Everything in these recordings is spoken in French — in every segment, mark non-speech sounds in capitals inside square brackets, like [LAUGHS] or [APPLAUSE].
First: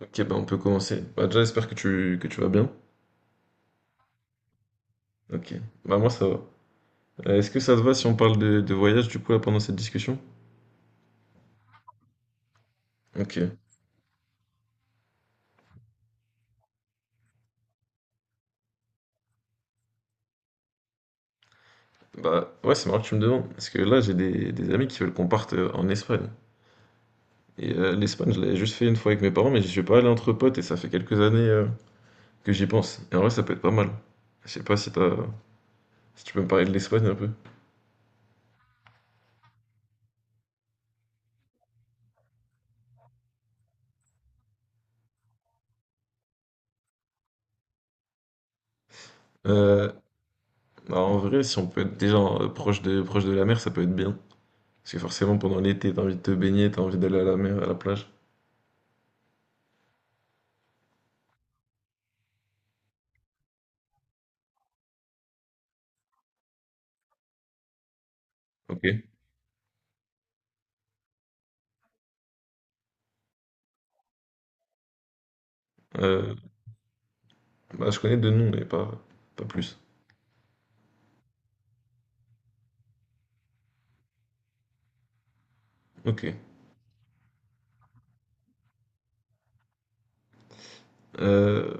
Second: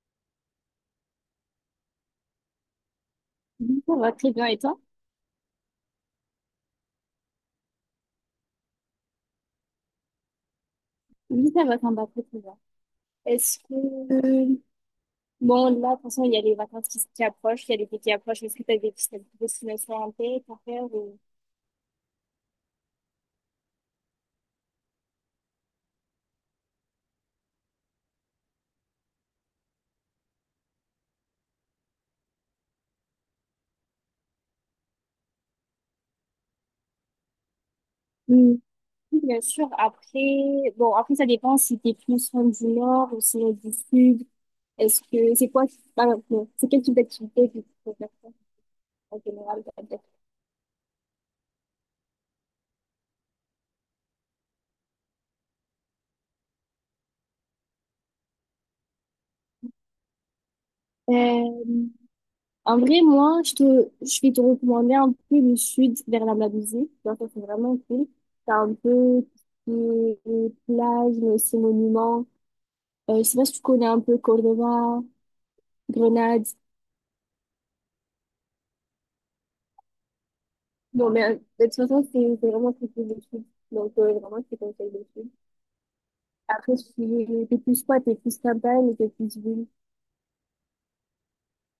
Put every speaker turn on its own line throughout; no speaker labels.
Ok, bah on peut commencer. Bah déjà, j'espère que tu vas bien.
Oui, ça va très bien. Et toi?
Ok, bah moi ça va. Est-ce que ça te va si on parle de voyage du coup là pendant cette discussion?
Oui, ça va, ça me va très très bien.
Ok,
Est-ce que... euh, Bon, là, de toute façon, il y a les vacances qui approchent, il y a l'été qui approche. Est-ce que tu as des petites destinations en tête à faire ou-
bah ouais, c'est marrant que tu me demandes. Parce que là, j'ai des amis qui veulent qu'on parte en Espagne. Et l'Espagne, je l'avais juste fait une fois avec mes parents, mais j'y suis pas allé entre potes et ça fait quelques années que j'y pense. Et en vrai, ça peut être pas mal. Je sais pas si tu peux me parler de l'Espagne un peu.
Mm. Oui, bien sûr, Bon, après, ça dépend si t'es plus fan du nord ou sinon du sud. Est-ce que... C'est quoi... qui- Par C'est quel type d'activité que tu préfères faire en général?
Euh, bah, en vrai, si on peut être déjà proche de la mer, ça peut être bien. Parce que forcément, pendant l'été, t'as envie de te baigner, t'as envie d'aller à la mer, à la plage.
Euh, En vrai, moi, je vais te recommander un peu le sud vers la Malaisie. Donc, ça, c'est vraiment cool. T'as un
Ok.
peu les plages, mais aussi monuments. Je sais pas si tu connais un peu Cordoba,
Euh,
Grenade.
bah, je connais deux noms, pas plus.
Bon, mais de toute façon, c'est vraiment très cool le sud. Donc, vraiment, je te conseille le sud.
Ok.
Après, si t'es plus quoi, t'es plus campagne ou t'es plus ville.
Euh,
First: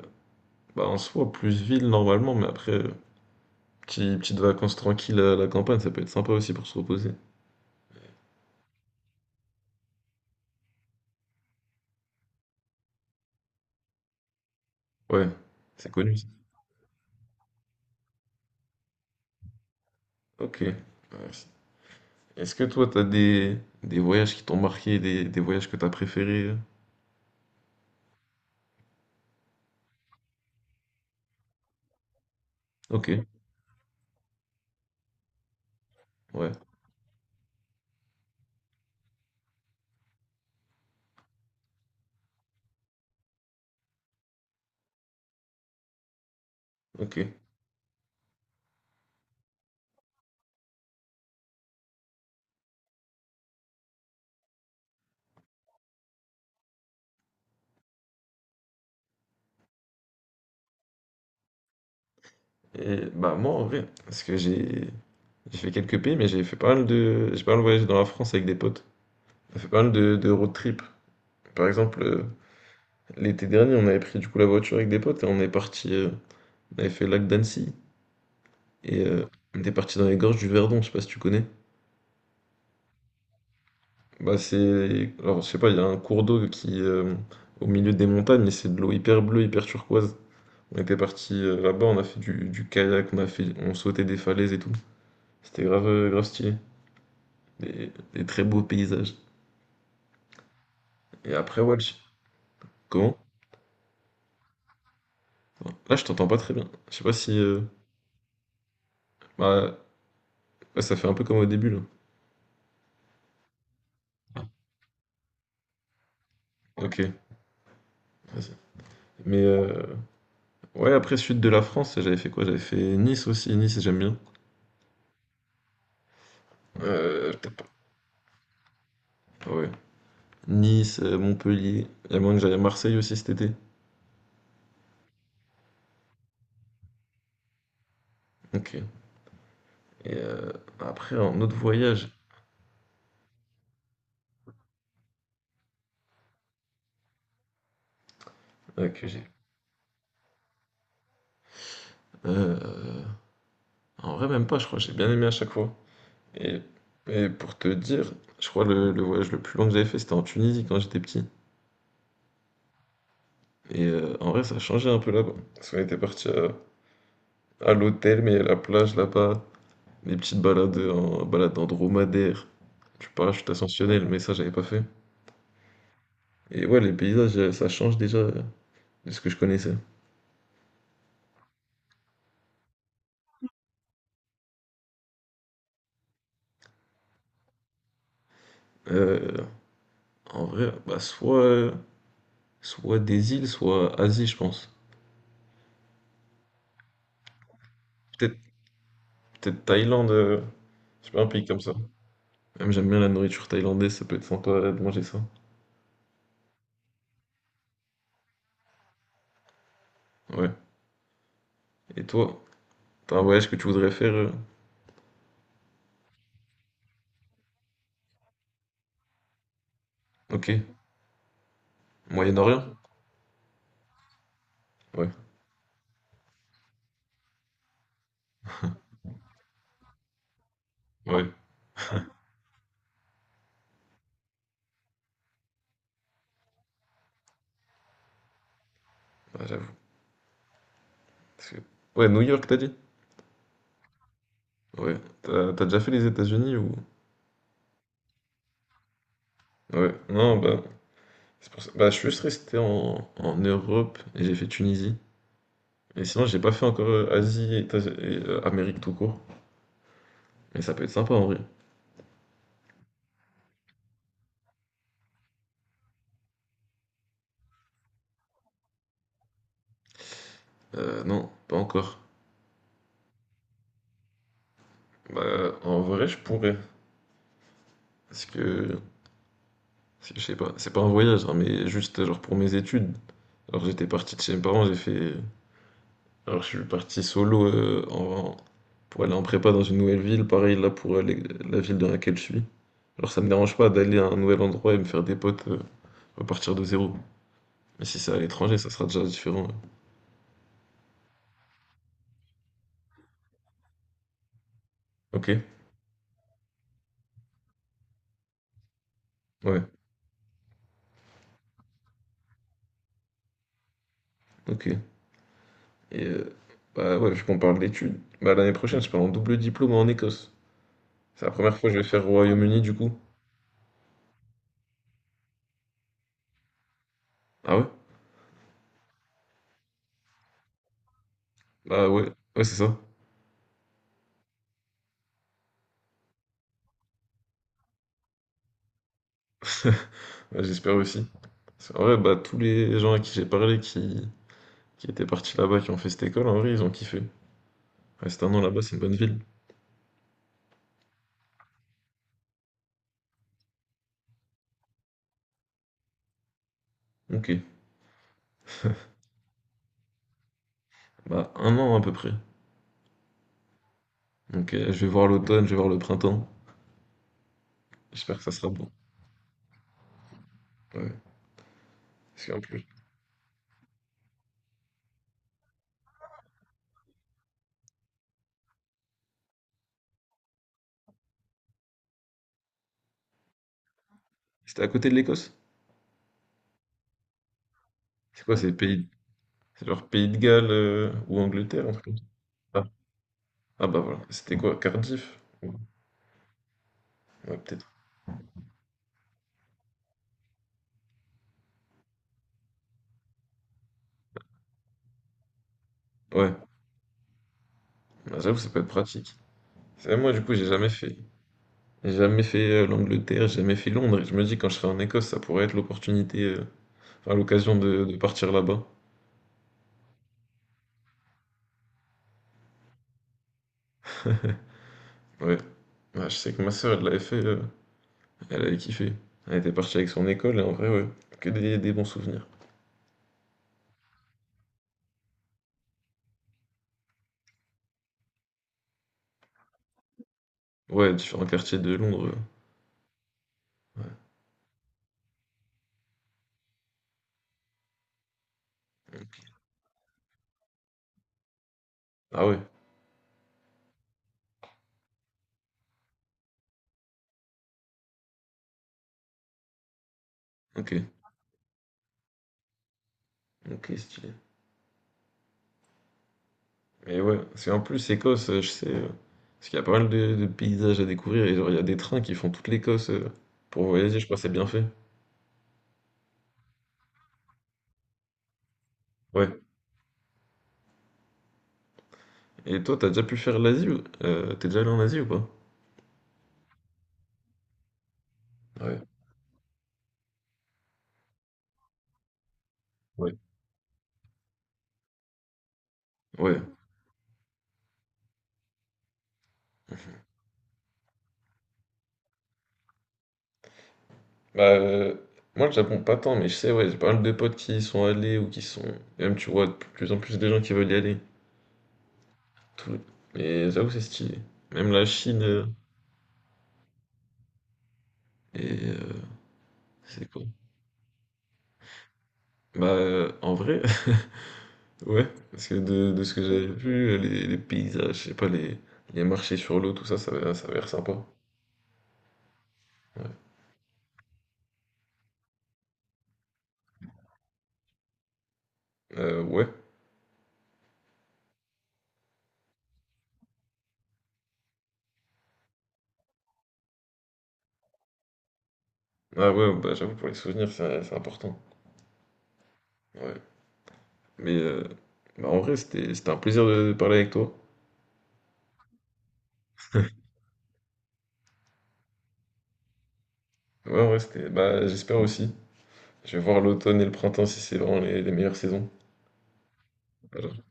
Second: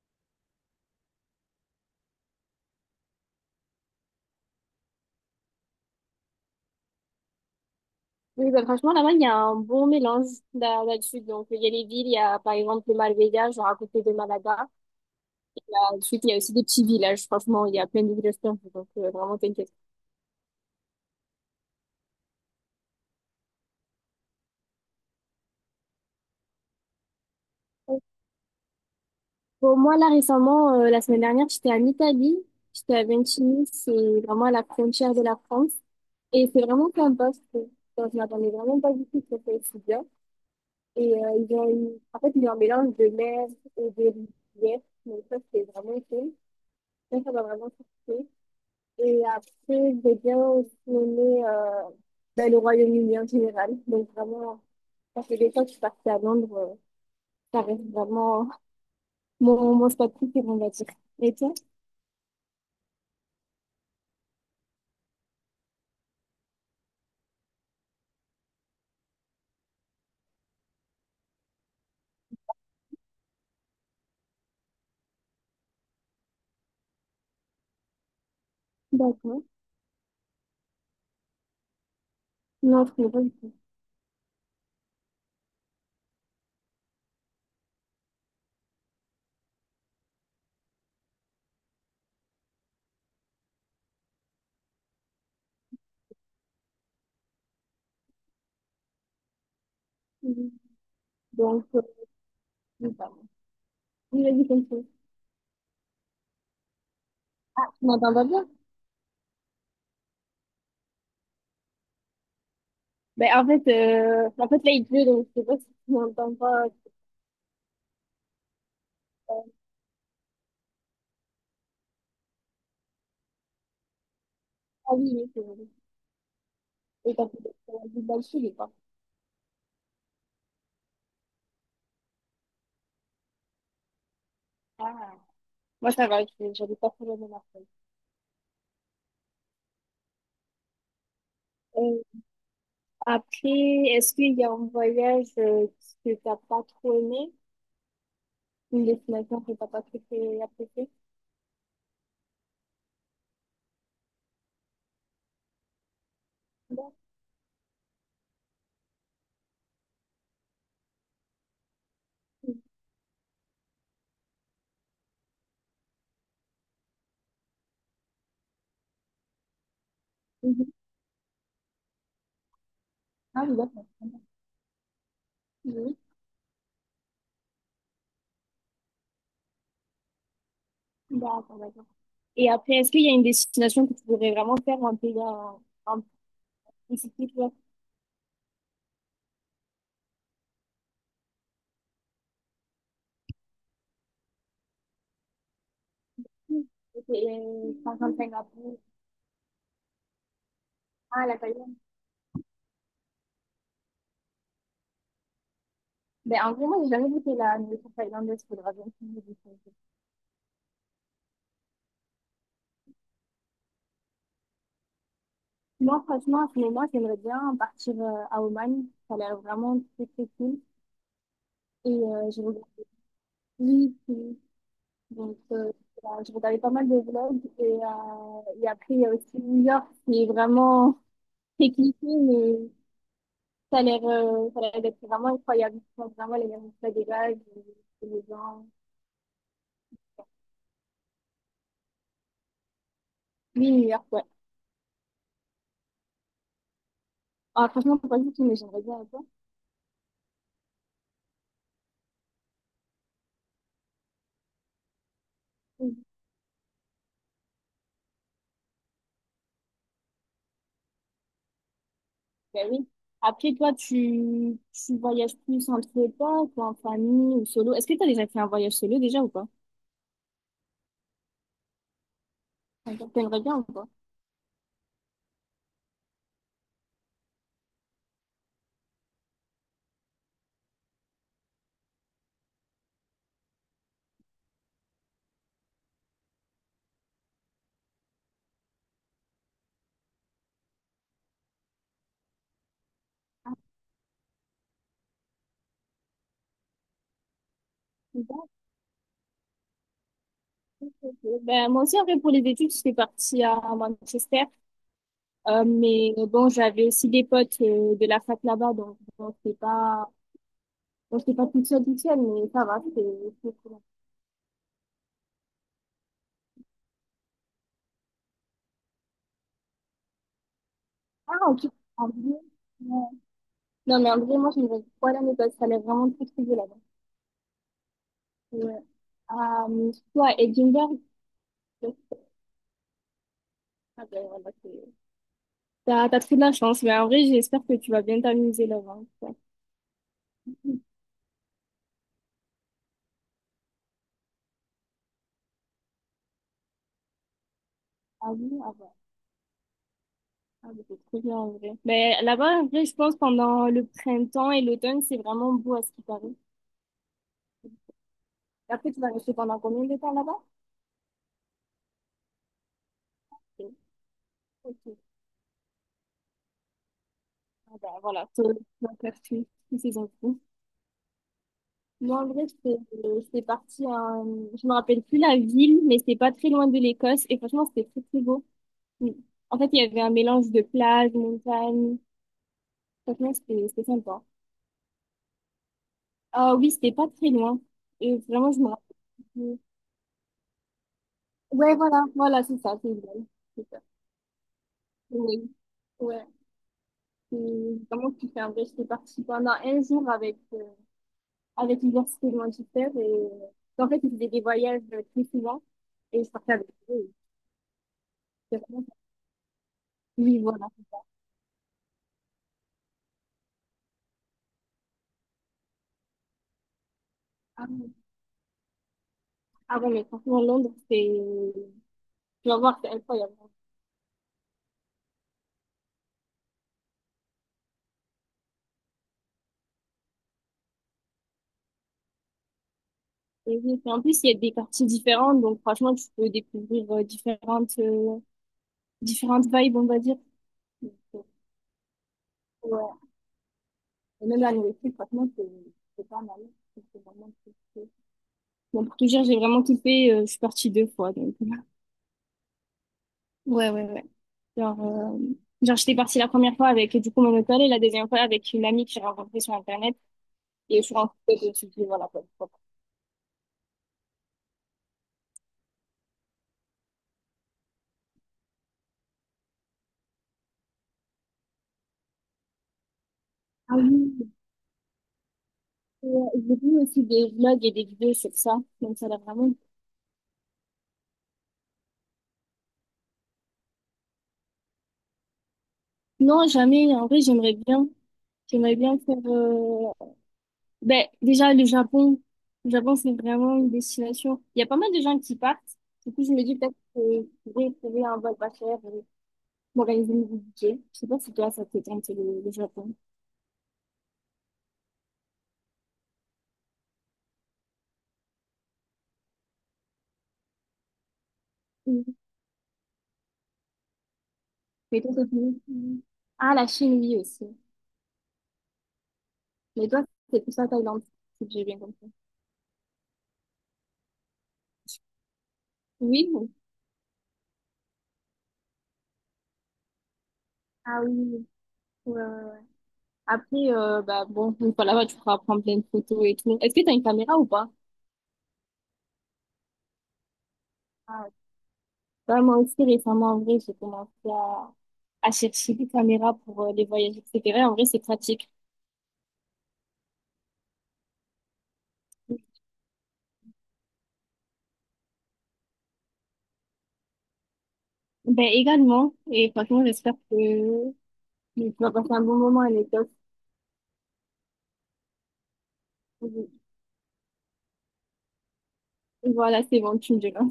bah, en soi, plus ville normalement, mais après, petite vacances tranquille à la campagne, ça peut être sympa aussi pour se reposer.
Oui, bah, franchement, là-bas, il y a un bon mélange là-dessus. Donc, il y a les villes, il y a par exemple le Marbella, genre à côté de Malaga.
Ouais, c'est connu,
Ensuite,
ça.
il y a aussi des petits villages. Franchement, il y a plein de villages perdus, donc vraiment t'inquiète.
Ok. Ouais, c'est- Est-ce que toi, t'as des voyages qui t'ont marqué, des voyages que t'as préférés?
Pour moi, là, récemment, la semaine dernière, j'étais en Italie. J'étais à
Ok.
Ventimille, c'est vraiment à la frontière de la France. Et
Ouais,
c'est vraiment sympa, je trouve. Enfin, je m'attendais vraiment pas du tout que ça soit aussi bien. Ils ont en fait, ils ont un mélange de mer et de rivière. Donc ça, c'est vraiment cool. Ça,
ok.
ça m'a vraiment surpris. Et après, j'ai bien aussi aimé ben, le Royaume-Uni en général. Donc vraiment, ça fait des fois que je suis partie à Londres, ça reste vraiment mon spot préféré, on va dire. Et toi?
Et bah, moi, en vrai, parce que j'ai fait quelques pays, mais j'ai fait pas mal de, j'ai pas mal voyagé dans la France avec des potes. J'ai fait pas mal de road trip. Par exemple, l'été dernier, on avait pris du coup la voiture avec des potes et on est parti. On avait fait le lac d'Annecy et
D'accord.
on était parti dans les gorges du Verdon, je sais pas si tu connais.
Non, je connais pas du tout.
Bah c'est. Alors je sais pas, il y a un cours d'eau qui au milieu des montagnes et c'est de l'eau hyper bleue, hyper turquoise. On était parti là-bas, on a fait du kayak, on sautait des falaises et tout. C'était grave stylé. des très beaux paysages.
Mhm.
Et après,
Donc,
ouais,
oui,
comment?
pardon. Oui, vas-y, continue.
Là, je t'entends pas très bien. Je sais pas si.
Ah, tu m'entends pas bien?
Bah, ouais, ça fait un peu comme au début là.
Ben, en fait, là, il pleut, donc je sais pas si tu m'entends pas.
Ok, vas-y. Mais
euh,
ouais, après sud de la France, j'avais fait quoi? J'avais fait Nice aussi. Nice, j'aime bien.
ah oui, oui, c'est bon. Et t'as fait
Peut-être
des belles filles, quoi.
pas. Ouais. Nice, Montpellier. Il y a moyen que j'aille à Marseille aussi cet été.
Ah. Moi, ça va, je- j'avais pas trop de Marseille.
Ok. Et euh, après, un autre voyage
Après, est-ce qu'il y a un voyage que t'as pas trop aimé? Une
que j'ai.
destination que t'as pas trop appréciée?
Euh, en vrai, même pas, je crois. J'ai bien aimé à chaque fois. Et,
D'accord.
et pour te dire, je crois le voyage le plus long que j'avais fait, c'était en Tunisie quand j'étais petit. Et en vrai, ça a changé un peu là-bas. Parce qu'on était parti à l'hôtel, mais il y a la plage là-bas. Des petites
Mhm.
balades en balade en dromadaire, du
Ah
parachute
oui, d'accord.
ascensionnel, mais ça j'avais pas fait.
Oui.
Et ouais, les paysages, ça change déjà de ce que je connaissais.
D'accord, d'accord. Et après, est-ce qu'il y a une destination que tu voudrais vraiment faire un pays en spécifique, là?
Euh, en vrai, bah soit des îles, soit Asie, je pense.
Mm. Ok, par exemple,
Peut-être
Singapour.
peut-être Thaïlande, je sais pas,
Ah,
un
la
pays comme ça.
Thaïlande.
Même j'aime bien la nourriture thaïlandaise, ça peut être sympa de manger ça.
Ben, en vrai, moi, j'ai jamais goûté la nourriture thaïlandaise. Faudra bien que je me dise.
Ouais. Et toi, t'as un voyage que tu voudrais faire
Moi, franchement, à ce moment, j'aimerais bien partir à Oman. Ça a l'air vraiment très, très
Ok.
cool. Et je regarde.
Moyen-Orient?
Oui, oui.
Ouais,
Donc voilà, je regardais pas mal de vlogs et après il y a aussi New York qui est vraiment
ouais,
[LAUGHS] très cliché mais ça a l'air d'être vraiment incroyable. Ils font vraiment les mêmes plats des vagues, et les gens.
bah, j'avoue. Parce que- Ouais, New York, t'as dit?
Oui, New York, ouais.
Ouais. T'as déjà fait les États-Unis ou...
Ah, franchement, faut pas du tout, mais j'aimerais bien un peu.
Ouais, non, bah, bah, je suis juste resté en Europe et j'ai fait Tunisie.
Oui.
Et sinon, j'ai pas fait encore Asie et Amérique tout court. Mais ça peut être sympa en vrai.
Ben oui. Après toi, tu voyages plus entre potes ou en famille ou solo. Est-ce que tu as déjà fait un voyage solo déjà ou pas?
Non, pas encore.
T'aimerais bien ou pas?
Bah, en vrai, je pourrais. Parce que, parce que je sais pas, c'est pas un voyage, hein, mais juste genre pour mes études. Alors, j'étais parti de chez mes parents, j'ai fait. Alors, je suis parti solo pour aller en prépa dans une nouvelle ville. Pareil, là, la ville dans laquelle je suis. Alors, ça me dérange pas d'aller à un nouvel endroit et me faire des potes. On va partir de zéro. Mais si c'est à
D'accord,
l'étranger, ça sera déjà différent. Ouais.
ok. Ben, moi aussi, après, pour les études, j'étais partie à Manchester.
Ok,
Mais bon, j'avais aussi des potes de la fac là-bas, donc
ouais,
bon, c'est pas toute seule, toute seule, mais ça va, c'est cool.
ok. Et bah ouais, vu qu'on parle d'études, bah l'année prochaine, je pars en double diplôme en Écosse. C'est la
Ah,
première
ok,
fois que je vais faire
en
au
vrai,
Royaume-Uni du coup.
ouais. Non, mais en vrai, moi, je me dis pas l'année parce que ça allait vraiment très, très bien là-bas.
Ah ouais?
Ouais. Ah, mais toi, Edinburgh,
Bah
donc,
ouais, ouais, c'est ça.
ah, ben, voilà, t'as trop de la chance, mais en vrai, j'espère que tu vas bien t'amuser là-bas, quoi.
Ouais, j'espère aussi. Parce qu'en vrai, bah tous les gens à qui j'ai parlé qui étaient partis là-bas, qui ont fait cette école, en vrai, ils ont kiffé. Rester
Ah
un an
oui,
là-bas, c'est une bonne ville.
ah bah, c'est trop bien en vrai. Mais là-bas, en vrai, je pense pendant le printemps et l'automne, c'est vraiment beau à ce qui paraît.
Ok,
Et après, tu vas rester pendant combien de temps là-bas?
bah un an à peu près.
Ok.
Donc je vais
Ok.
voir l'automne, je vais voir le printemps.
Ah ben,
J'espère que
voilà,
ça
tu
sera
tu
bon.
vas faire toutes ces infos.
Ouais,
Moi,
parce
en
qu'en
vrai,
plus,
c'est parti en... Je me rappelle plus la ville, mais c'était pas très loin de l'Écosse. Et franchement, c'était très, très beau. Mm. En fait, il y avait un mélange de plage, montagne. Franchement, c'était sympa.
c'était à côté de l'Écosse?
Ah oui, c'était pas très loin. Et
C'est quoi,
vraiment,
c'est
je me rappelle
pays...
plus.
C'est genre Pays de Galles ou Angleterre, un
Ouais,
truc comme ça.
voilà, voilà, c'est
Ah,
ça, c'est idéal. C'est
ah,
ça.
bah voilà, c'était quoi, Cardiff?
Oui.
Ouais,
Ouais.
ouais, peut-être.
Et vraiment, tu fais un vrai... J'étais partie pendant un jour avec l'université de Manchester. Et en fait, ils faisaient des voyages très souvent et je
Ouais,
partais avec eux.
bah, j'avoue, ça
Et
peut être
franchement.
pratique. C'est vrai, moi, du coup,
Oui,
j'ai
voilà.
jamais fait. J'ai jamais fait l'Angleterre, j'ai jamais fait Londres. Et je me dis, quand je serai en Écosse, ça pourrait être l'opportunité, enfin, l'occasion
Ah
de,
oui,
de partir là-bas.
ah ouais, mais franchement, Londres, c'est. Tu vas voir, c'est incroyable.
Ouais. Bah, je sais que ma sœur, elle l'avait fait, elle avait kiffé. Elle était partie avec son école, et en vrai, ouais, que des bons souvenirs.
Et oui, et en plus, il y a des quartiers différents, donc franchement, tu peux découvrir différentes, différentes vibes, on va dire. Donc,
Ouais, différents quartiers de Londres.
ouais.
Ouais.
Et même la nourriture, franchement, c'est pas mal. C'est vraiment très, très- Bon, pour tout dire, j'ai vraiment kiffé. Je suis partie deux fois, donc. [LAUGHS]
Ah ouais,
Ouais, ouais, ouais. Genre, euh, genre, j'étais partie la première fois avec du coup mon hôtel et la deuxième fois avec une amie que j'ai rencontrée sur Internet.
ok.
Et je suis rentrée et je me suis dit, voilà, quoi, pourquoi pas.
Ok, stylé. Et ouais, parce qu'en plus, Écosse, je sais, parce qu'il y a pas mal de paysages à découvrir, et genre, il y a des trains qui font toute l'Écosse pour
Ah
voyager, je crois, que
oui,
c'est bien fait.
j'ai vu aussi des vlogs et des vidéos sur ça. Donc ça a l'air
Ouais.
vraiment cool.
Et toi, t'as déjà pu faire l'Asie ou... t'es déjà allé en Asie ou pas?
Non, jamais. En vrai, j'aimerais bien. J'aimerais
Ouais,
bien faire... Ben, déjà, le Japon. Le Japon, c'est
ouais,
vraiment une destination. Il y a pas mal de gens qui partent. Du coup, je
ouais.
me dis peut-être que je vais trouver un vol pas cher et m'organiser mon budget. Je sais pas si toi, ça te tente le Japon.
Bah, moi, le Japon, pas tant, mais je sais, ouais, j'ai pas mal de potes qui y sont allés ou qui sont. Et même, tu vois, de plus en plus de gens qui veulent y aller. Tout... Et j'avoue, c'est stylé. Même la
Mais toi,
Chine.
c'est fini. Ah, la Chine, oui, aussi.
Et
Mais toi,
c'est quoi?
c'est plus la Thaïlande, si j'ai bien compris.
Bah, en vrai. [LAUGHS] Ouais, parce que de ce que
Oui,
j'avais
oui.
vu, les paysages, je sais pas, les marchés sur l'eau, tout ça, ça avait l'air sympa.
Ah oui, oui. Ouais, ouais, ouais.
Ouais.
Après, bah, bon, [LAUGHS] une fois là-bas, tu pourras prendre plein de photos et tout. Est-ce que tu as une caméra ou pas?
Ouais.
Ah, ouais. Bah, moi aussi, récemment, en vrai, j'ai commencé à chercher des caméras pour les voyages, etc. En vrai, c'est pratique.
Ah ouais, bah j'avoue, pour les souvenirs, c'est important. Ouais. Mais bah, en vrai, c'était un plaisir de parler avec toi.
Ben, également. Et franchement, j'espère que tu vas passer un bon moment avec toi.
Ouais, en vrai, c'était. Bah, j'espère aussi. Je vais voir l'automne et le printemps si c'est vraiment les meilleures saisons.
Voilà, c'est bon, tu me
Voilà.
diras.